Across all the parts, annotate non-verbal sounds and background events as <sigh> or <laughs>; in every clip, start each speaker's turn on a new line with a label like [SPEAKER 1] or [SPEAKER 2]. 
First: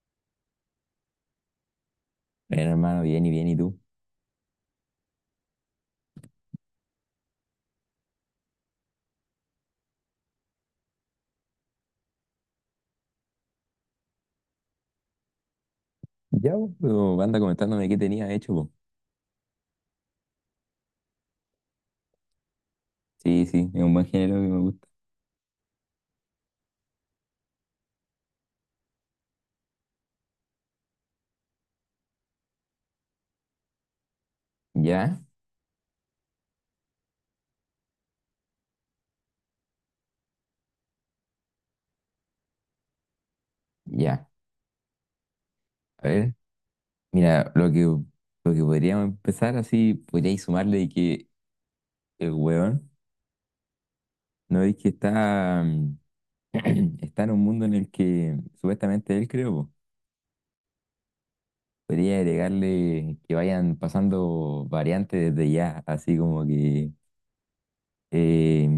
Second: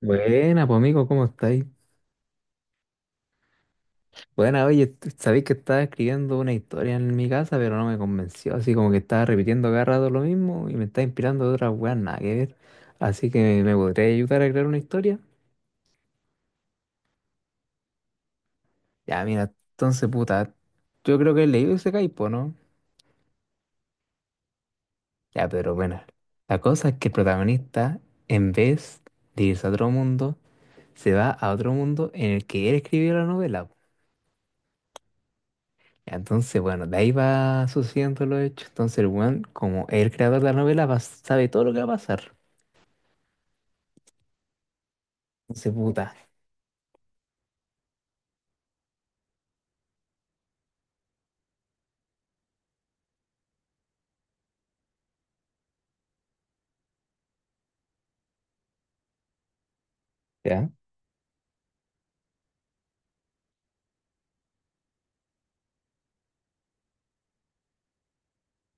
[SPEAKER 1] Buena, pues amigo, ¿cómo estáis?
[SPEAKER 2] Bueno, hermano, bien y bien, ¿y tú?
[SPEAKER 1] Buena, oye, sabéis que estaba escribiendo una historia en mi casa, pero no me convenció, así como que estaba repitiendo cada rato lo mismo y me está inspirando de otras weas, nada que ver. Así que me podría ayudar a crear una historia.
[SPEAKER 2] Ya, vos, pero anda comentándome qué tenías hecho, po.
[SPEAKER 1] Ya, mira, entonces, puta, yo creo que he leído ese caipo, ¿no?
[SPEAKER 2] Sí, sí, es un buen género que me gusta.
[SPEAKER 1] Ya, pero bueno, la cosa es que el protagonista, en vez de irse a otro mundo, se va a otro mundo en el que él escribió la novela.
[SPEAKER 2] Ya,
[SPEAKER 1] Entonces, bueno, de ahí va sucediendo los hechos. Entonces, el weón, como es el creador de la novela, sabe todo lo que va a pasar.
[SPEAKER 2] ya.
[SPEAKER 1] Entonces,
[SPEAKER 2] A
[SPEAKER 1] puta,
[SPEAKER 2] ver, mira, lo que podríamos empezar así, podríais sumarle de que el huevón, ¿no? Es que está, <clears throat> está en un mundo en el que supuestamente él creo po.
[SPEAKER 1] ¿ya?
[SPEAKER 2] Podría agregarle que vayan pasando variantes desde ya, así como que eh,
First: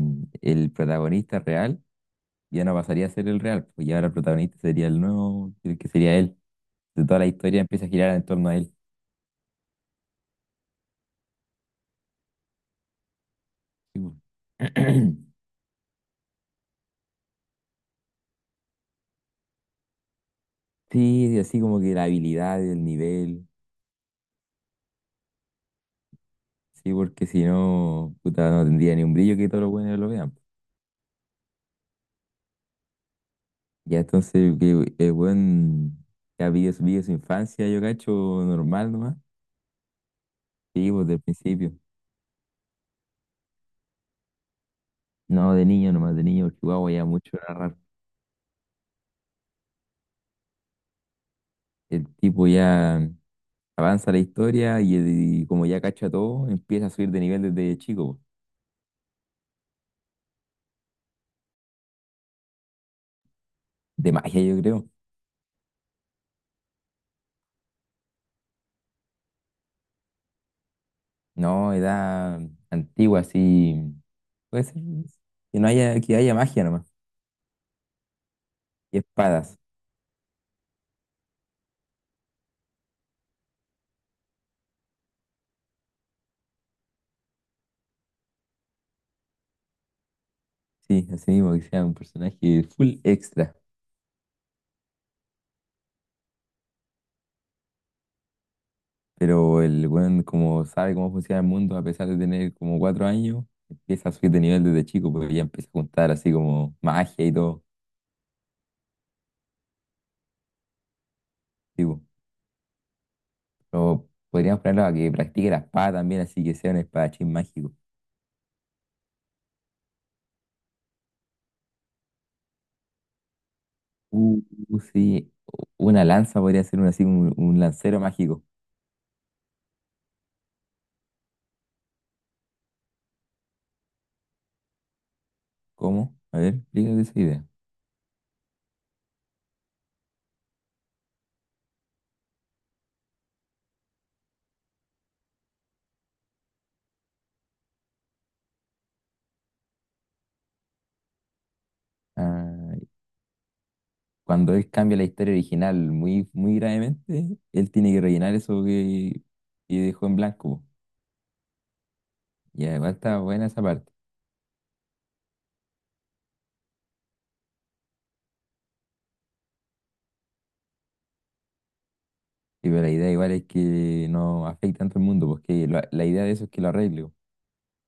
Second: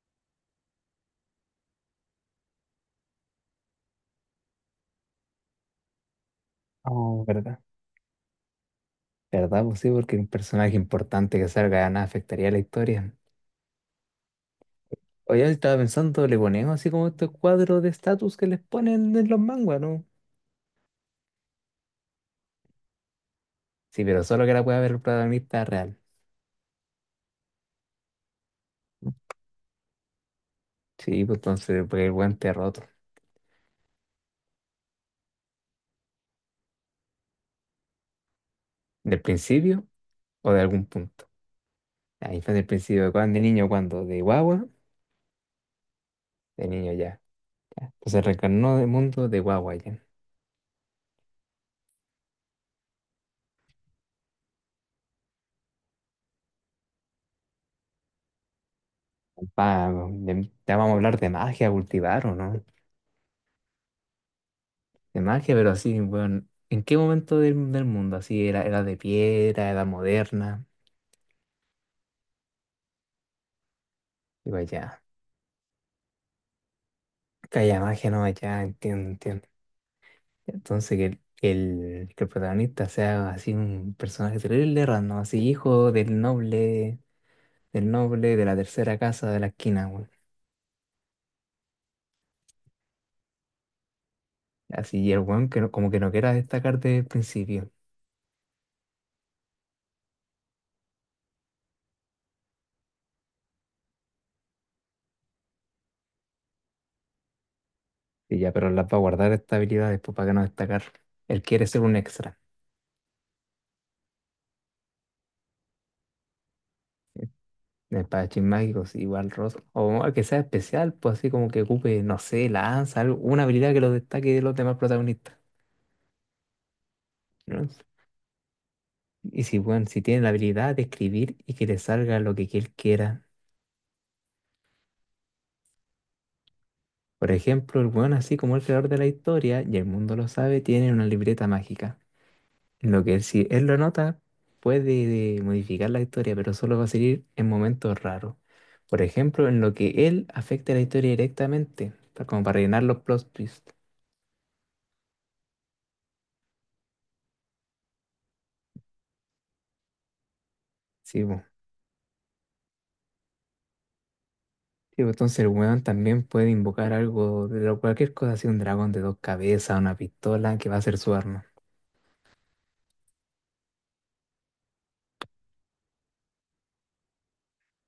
[SPEAKER 2] el protagonista real ya no pasaría a ser el real, pues ya ahora el protagonista sería el nuevo, el que sería él. De toda
[SPEAKER 1] Oh,
[SPEAKER 2] la
[SPEAKER 1] ¿verdad?
[SPEAKER 2] historia empieza a girar en torno a él.
[SPEAKER 1] ¿Verdad? Pues sí, porque un personaje importante que salga de nada afectaría a la historia.
[SPEAKER 2] Sí, po. <clears throat>
[SPEAKER 1] Oye, estaba pensando, le ponemos así como estos cuadros de estatus que les ponen en los manguas, ¿no?
[SPEAKER 2] Sí, así como que la habilidad, el nivel,
[SPEAKER 1] Sí, pero solo que la pueda ver el protagonista real.
[SPEAKER 2] sí, porque si no, puta, no tendría ni un brillo que todos los buenos lo vean, pues.
[SPEAKER 1] Sí, pues entonces, pues el weón te roto.
[SPEAKER 2] Ya entonces, que el buen ya vive su infancia, yo cacho, normal nomás.
[SPEAKER 1] ¿Del principio o de algún
[SPEAKER 2] Sí, pues del
[SPEAKER 1] punto?
[SPEAKER 2] principio.
[SPEAKER 1] Ahí fue del principio, ¿de cuándo? ¿De niño cuándo? ¿De guagua?
[SPEAKER 2] No, de niño nomás, de niño, porque
[SPEAKER 1] De
[SPEAKER 2] guau,
[SPEAKER 1] niño
[SPEAKER 2] ya
[SPEAKER 1] ya.
[SPEAKER 2] mucho narrar.
[SPEAKER 1] Pues se reencarnó del mundo de Wawayan.
[SPEAKER 2] El tipo ya avanza la historia y como ya cacha todo, empieza a subir de nivel desde chico, pues.
[SPEAKER 1] Ya vamos a hablar de magia, cultivar o no.
[SPEAKER 2] De magia, yo creo.
[SPEAKER 1] De magia, pero así, bueno, ¿en qué momento del mundo? Así, era de piedra, era moderna.
[SPEAKER 2] No, edad antigua, así.
[SPEAKER 1] Digo,
[SPEAKER 2] Puede ser
[SPEAKER 1] ya,
[SPEAKER 2] que no haya, que haya magia nomás.
[SPEAKER 1] que haya magia, no, ya,
[SPEAKER 2] Y
[SPEAKER 1] entiendo, entiendo.
[SPEAKER 2] espadas.
[SPEAKER 1] Entonces, que que el protagonista sea así un personaje terrible, random, así, hijo del noble de la tercera casa de la esquina, weón.
[SPEAKER 2] Sí, así mismo, que sea un personaje full extra.
[SPEAKER 1] Así, y el weón que como que no quiera destacar desde el principio.
[SPEAKER 2] Pero el weón, como sabe cómo funciona el mundo, a pesar de tener como cuatro años, empieza a subir de nivel desde chico, porque ya empieza a juntar así como magia y todo.
[SPEAKER 1] Y ya, pero las va a guardar estas habilidades pues, para que no destacar. Él quiere ser un
[SPEAKER 2] Tipo.
[SPEAKER 1] extra.
[SPEAKER 2] Pero podríamos ponerlo a que practique la espada también, así que sea un espadachín mágico.
[SPEAKER 1] En Espadachín mágicos, igual Ross. O que sea especial, pues así como que ocupe, no sé, lanza, algo, una habilidad que lo destaque
[SPEAKER 2] Uh,
[SPEAKER 1] de los demás
[SPEAKER 2] sí.
[SPEAKER 1] protagonistas.
[SPEAKER 2] Una lanza podría ser un, así, un
[SPEAKER 1] ¿No?
[SPEAKER 2] lancero mágico.
[SPEAKER 1] Y si, bueno, si tiene la habilidad de escribir y que le salga lo que él quiera.
[SPEAKER 2] ¿Cómo? A ver, explícate esa
[SPEAKER 1] Por
[SPEAKER 2] idea.
[SPEAKER 1] ejemplo, el weón, así como el creador de la historia, y el mundo lo sabe, tiene una libreta mágica. Lo que si él lo nota, puede modificar la historia, pero solo va a seguir en momentos raros. Por ejemplo, en lo que él afecta la historia directamente, como para rellenar
[SPEAKER 2] Ah,
[SPEAKER 1] los plot twists.
[SPEAKER 2] cuando él cambia la historia original muy, muy gravemente, él tiene que rellenar eso que dejó en blanco.
[SPEAKER 1] Sí, po.
[SPEAKER 2] Y además está buena esa parte.
[SPEAKER 1] Sí, po. Entonces el weón también puede invocar algo, de lo- cualquier cosa, así un dragón de dos cabezas, una pistola, que va a ser su arma.
[SPEAKER 2] Sí, pero la idea igual es que no afecte tanto al mundo, porque la idea de eso es que lo arregle, po,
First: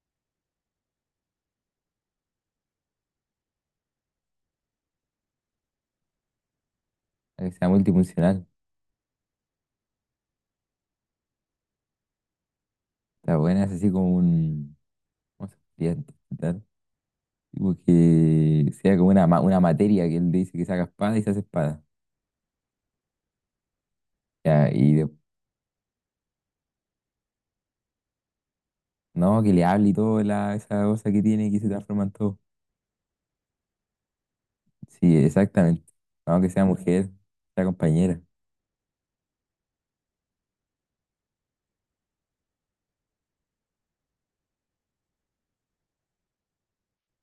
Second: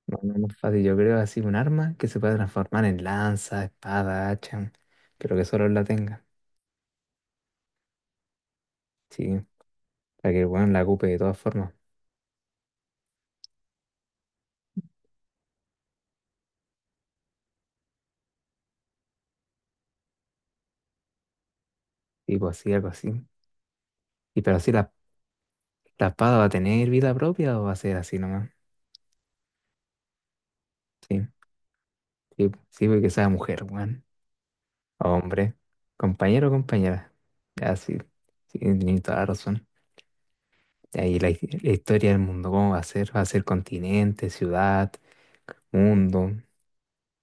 [SPEAKER 1] No, no no es más fácil, yo creo así un arma que se pueda transformar en lanza, espada, hacha, pero que solo él la tenga.
[SPEAKER 2] para que sea multifuncional.
[SPEAKER 1] Sí, para que el weón la ocupe de todas formas.
[SPEAKER 2] Está buena, es así como un... ¿Cómo se podría interpretar? Tipo que sea como una, una materia que él dice que saca espada y se hace espada.
[SPEAKER 1] Tipo así, algo así. Y pero
[SPEAKER 2] Ya,
[SPEAKER 1] así las ¿la espada va a tener vida propia o va a ser así nomás?
[SPEAKER 2] no, que le hable y todo la, esa cosa que
[SPEAKER 1] Sí,
[SPEAKER 2] tiene que se transforma en todo.
[SPEAKER 1] sí, sí, porque sea mujer, weón. O
[SPEAKER 2] Sí,
[SPEAKER 1] hombre,
[SPEAKER 2] exactamente. Vamos
[SPEAKER 1] compañero o
[SPEAKER 2] que sea mujer,
[SPEAKER 1] compañera.
[SPEAKER 2] sea
[SPEAKER 1] Ya, sí,
[SPEAKER 2] compañera.
[SPEAKER 1] sí, tienes toda la razón. Y ahí la historia del mundo, ¿cómo va a ser? ¿Va a ser continente, ciudad, mundo?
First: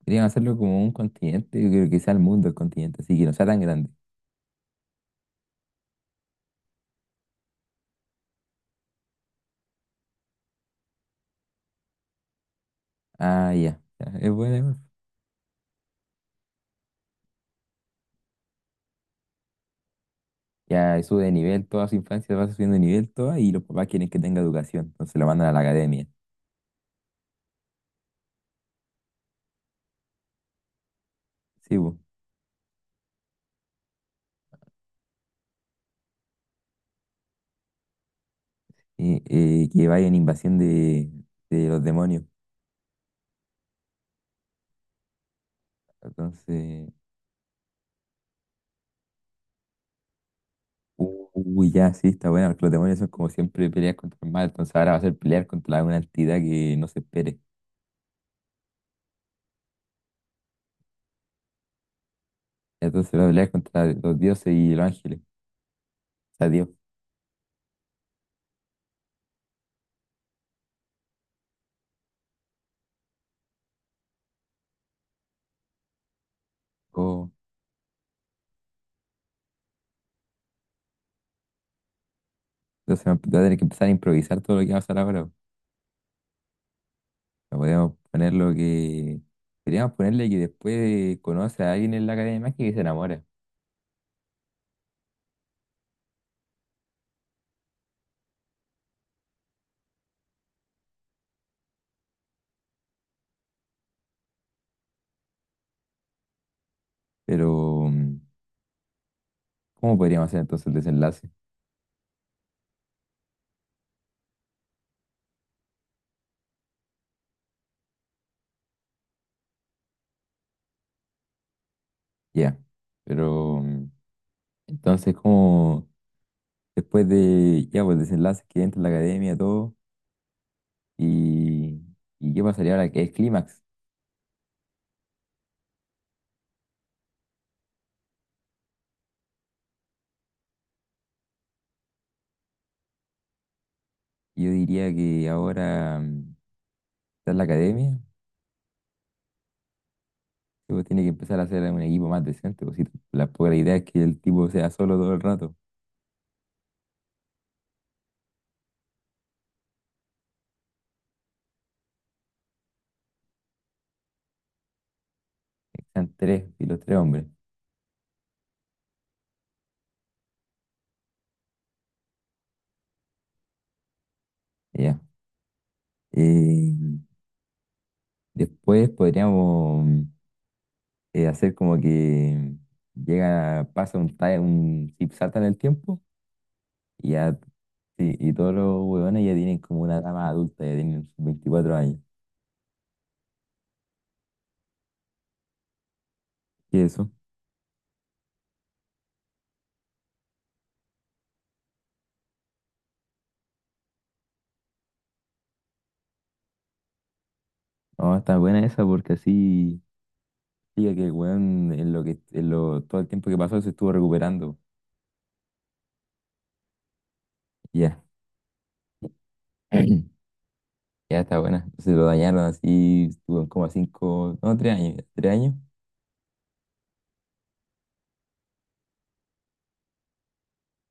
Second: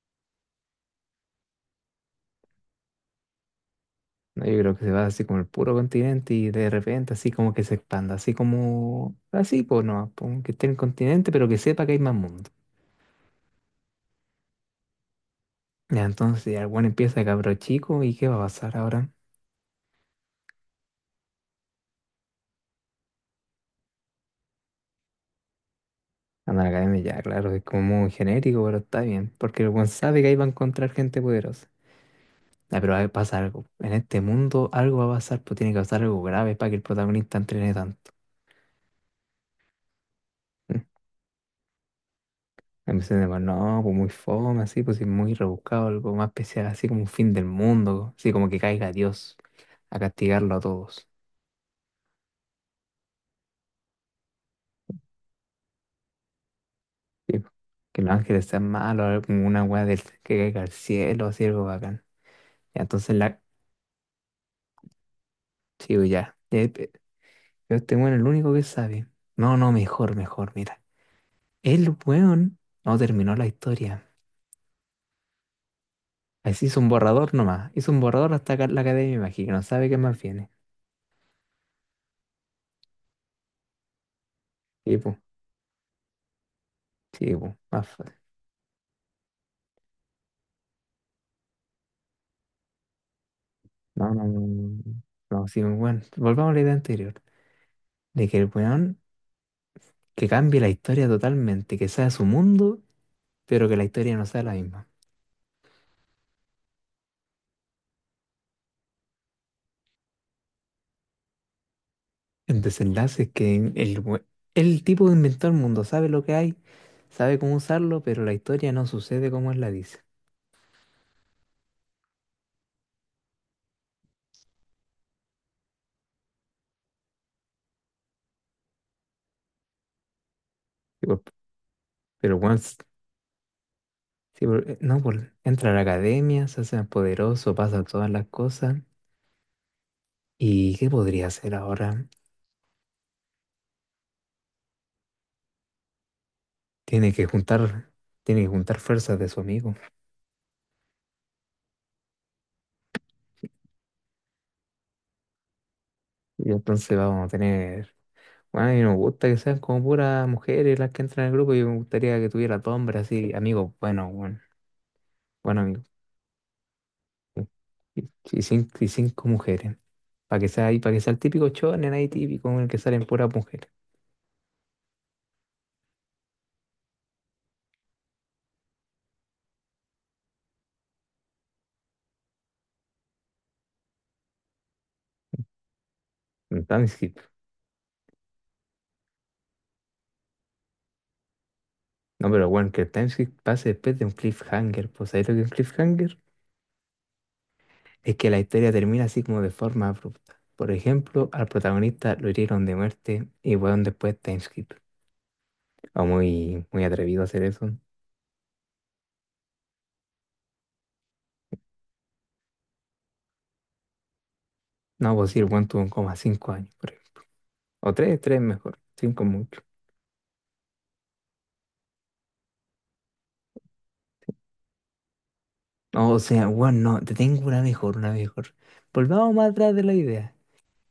[SPEAKER 2] Querían hacerlo como un continente, yo creo que sea el mundo el continente, así que no sea tan grande.
[SPEAKER 1] No, yo creo que se va así como el puro continente y de repente así como que se expanda, así como, así, pues no, pues, que esté el continente, pero que sepa que hay más mundo.
[SPEAKER 2] Ah, ya. Ya, es buena, igual.
[SPEAKER 1] Ya, entonces ya el weón empieza de cabro chico y ¿qué va a pasar ahora?
[SPEAKER 2] Ya sube de nivel toda su infancia, va subiendo de nivel toda y los papás quieren que tenga educación, entonces lo mandan a la academia.
[SPEAKER 1] Amalgame ya, claro, es como muy genérico, pero está bien. Porque el buen sabe que ahí va a encontrar gente poderosa.
[SPEAKER 2] Sí, po.
[SPEAKER 1] Ah, pero ahí pasa algo. En este mundo algo va a pasar, pues tiene que pasar algo grave para que el protagonista entrene tanto. <laughs>
[SPEAKER 2] Y que vaya en invasión
[SPEAKER 1] Mm.
[SPEAKER 2] de los demonios.
[SPEAKER 1] A mí se me va, no, pues muy fome, así, pues sí, muy rebuscado, algo más especial, así
[SPEAKER 2] Entonces,
[SPEAKER 1] como un fin del mundo, así como que caiga Dios a castigarlo a todos.
[SPEAKER 2] uy, ya, sí, está buena, porque los demonios son como siempre pelear contra el mal, entonces ahora va a ser pelear contra una entidad que no se
[SPEAKER 1] Sí,
[SPEAKER 2] espere.
[SPEAKER 1] pues. Que los ángeles sean malos, algo como una weá del que caiga al cielo, así algo bacán. Ya, entonces
[SPEAKER 2] Entonces va a
[SPEAKER 1] la.
[SPEAKER 2] pelear contra los dioses y los ángeles.
[SPEAKER 1] Sí, pues, ya.
[SPEAKER 2] Sea, tiempo.
[SPEAKER 1] Pero este weón es el único que sabe. No, no, mejor, mejor, mira. El weón no terminó la historia. Así hizo un borrador nomás. Hizo un borrador hasta acá en la academia, imagino. No sabe qué más viene.
[SPEAKER 2] Entonces va a tener que empezar a improvisar todo lo que va a
[SPEAKER 1] Sí,
[SPEAKER 2] pasar
[SPEAKER 1] pues,
[SPEAKER 2] ahora.
[SPEAKER 1] sí, po,
[SPEAKER 2] No
[SPEAKER 1] más
[SPEAKER 2] podemos
[SPEAKER 1] fácil.
[SPEAKER 2] poner lo que. Podríamos ponerle que después conoce a alguien en la Academia de Magia y se enamora.
[SPEAKER 1] No, no, no. No, no. No, sí, bueno. Volvamos a la idea anterior. De que el weón que cambie la historia totalmente, que sea su mundo, pero que la historia no sea la misma.
[SPEAKER 2] Pero, ¿cómo podríamos hacer entonces el desenlace?
[SPEAKER 1] El desenlace es que el tipo inventó el mundo, sabe lo que hay, sabe cómo usarlo, pero la historia no sucede como él la dice.
[SPEAKER 2] Ya. Pero, entonces, ¿cómo? Después de. Ya, pues el desenlace que entra en la Academia, todo. Y. ¿Y
[SPEAKER 1] Pero
[SPEAKER 2] qué
[SPEAKER 1] Juan,
[SPEAKER 2] pasaría
[SPEAKER 1] sí,
[SPEAKER 2] ahora, que es clímax?
[SPEAKER 1] no, entra a la academia, se hace más poderoso, pasa todas las cosas. ¿Y qué podría hacer ahora?
[SPEAKER 2] Yo diría que ahora
[SPEAKER 1] Tiene que
[SPEAKER 2] está en la
[SPEAKER 1] juntar,
[SPEAKER 2] Academia.
[SPEAKER 1] tiene que juntar fuerzas de su amigo.
[SPEAKER 2] Sí, pues tiene que empezar a hacer un equipo más decente, pues si la pobre idea es que el tipo sea solo todo el rato.
[SPEAKER 1] Y entonces vamos a tener. Bueno, a mí no me gusta que sean como puras mujeres las que entran al grupo. Yo me gustaría que tuviera todo hombre así, amigos, bueno, bueno, bueno, amigo.
[SPEAKER 2] Están tres y los tres hombres.
[SPEAKER 1] Y cinco mujeres. Para que sea ahí, para que sea el típico shonen ahí típico en el que salen puras mujeres.
[SPEAKER 2] Ya. Eh, Después podríamos hacer como que llega, pasa un time, un zip salta en el tiempo
[SPEAKER 1] Entonces,
[SPEAKER 2] y
[SPEAKER 1] si
[SPEAKER 2] ya, sí, y todos los huevones ya tienen como una edad más adulta, ya tienen sus 24 años.
[SPEAKER 1] no, pero bueno, que el timeskip pase después de un cliffhanger. Pues ahí lo que es un cliffhanger
[SPEAKER 2] ¿Y eso?
[SPEAKER 1] es que la historia termina así como de forma abrupta. Por ejemplo, al protagonista lo hirieron de muerte y weón después timeskip. O muy, muy atrevido a hacer eso.
[SPEAKER 2] No, está buena esa porque así diga que el hueón en lo que todo el tiempo que pasó se estuvo recuperando.
[SPEAKER 1] No, pues sí, el weón tuvo como 5 años, por ejemplo. O
[SPEAKER 2] Ya.
[SPEAKER 1] tres, tres mejor. Cinco mucho.
[SPEAKER 2] <clears throat> Ya está buena. Se lo dañaron así, estuvo como a cinco, no, tres años, tres años.
[SPEAKER 1] No, o sea, weón, no, te tengo una mejor, una mejor. Volvamos más atrás de la idea.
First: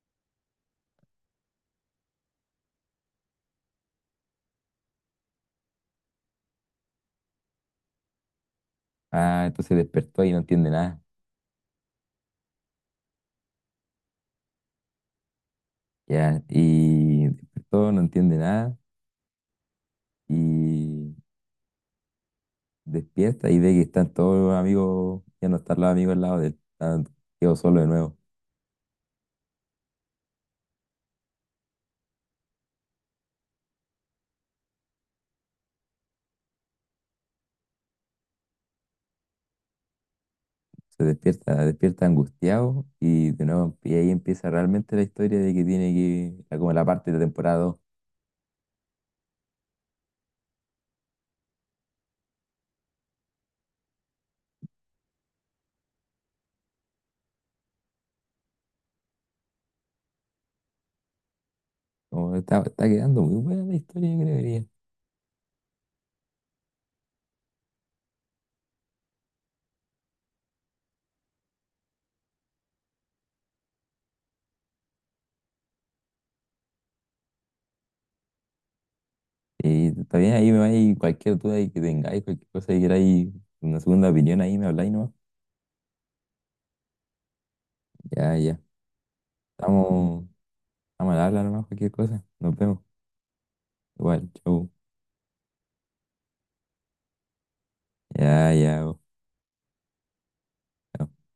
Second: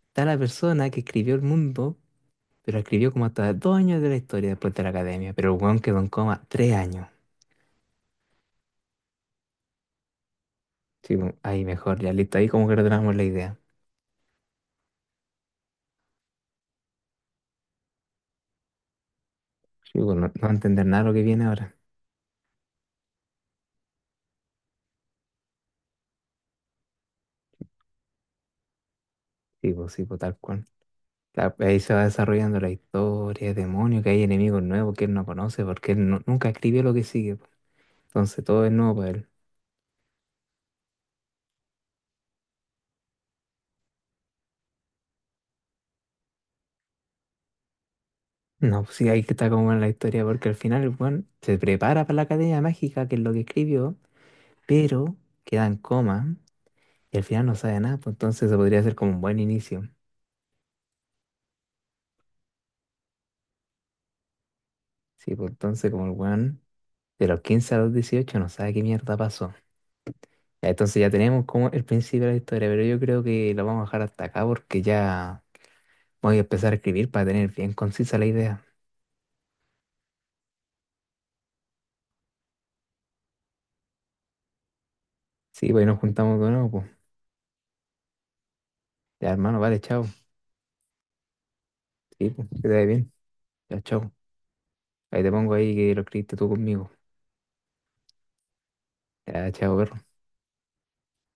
[SPEAKER 1] Está la persona que escribió el mundo, pero escribió como hasta 2 años de la historia después de la academia. Pero el weón quedó en coma 3 años.
[SPEAKER 2] Ah, entonces despertó y no entiende nada.
[SPEAKER 1] Sí, pues, ahí mejor, ya listo. Ahí como que retomamos la idea.
[SPEAKER 2] Ya, y despertó, no entiende nada.
[SPEAKER 1] Sí, pues, no, no va a entender nada lo
[SPEAKER 2] Y
[SPEAKER 1] que viene ahora.
[SPEAKER 2] despierta y ve que están todos los amigos, ya no están los amigos al lado de él. Está- quedó solo de nuevo.
[SPEAKER 1] Sí, pues, tal cual. Claro, pues, ahí se va desarrollando la historia, demonios, que hay enemigos nuevos que él no conoce porque él nunca escribió lo que sigue, pues. Entonces todo es nuevo para él.
[SPEAKER 2] Se despierta, despierta angustiado y de nuevo, y ahí empieza realmente la historia de que tiene que, como la parte de la temporada 2.
[SPEAKER 1] No, pues sí, ahí que está como en la historia porque al final el weón se prepara para la Academia Mágica, que es lo que escribió, pero queda en coma y al final no sabe nada. Pues entonces se podría hacer como un buen inicio.
[SPEAKER 2] Como está, está quedando muy buena la historia, yo creería.
[SPEAKER 1] Sí, pues entonces como el weón de los 15 a los 18 no sabe qué mierda pasó. Ya. Entonces ya tenemos como el principio de la historia, pero yo creo que lo vamos a dejar hasta acá porque ya voy a empezar a escribir para tener bien concisa la idea.
[SPEAKER 2] Está bien, ahí me vais cualquier duda ahí que tengáis, cualquier cosa que queráis, una segunda opinión ahí me habláis nomás.
[SPEAKER 1] Sí, pues ahí nos juntamos de nuevo, pues.
[SPEAKER 2] Ya, ya.
[SPEAKER 1] Ya, hermano, vale, chao.
[SPEAKER 2] Estamos, estamos al habla nomás, cualquier cosa.
[SPEAKER 1] Sí, pues,
[SPEAKER 2] Nos
[SPEAKER 1] que te
[SPEAKER 2] vemos.
[SPEAKER 1] vaya bien. Ya, chao.
[SPEAKER 2] Igual, chau.
[SPEAKER 1] Ahí te pongo ahí que lo escribiste tú conmigo.
[SPEAKER 2] Ya, ya.
[SPEAKER 1] Ya, chao, perro.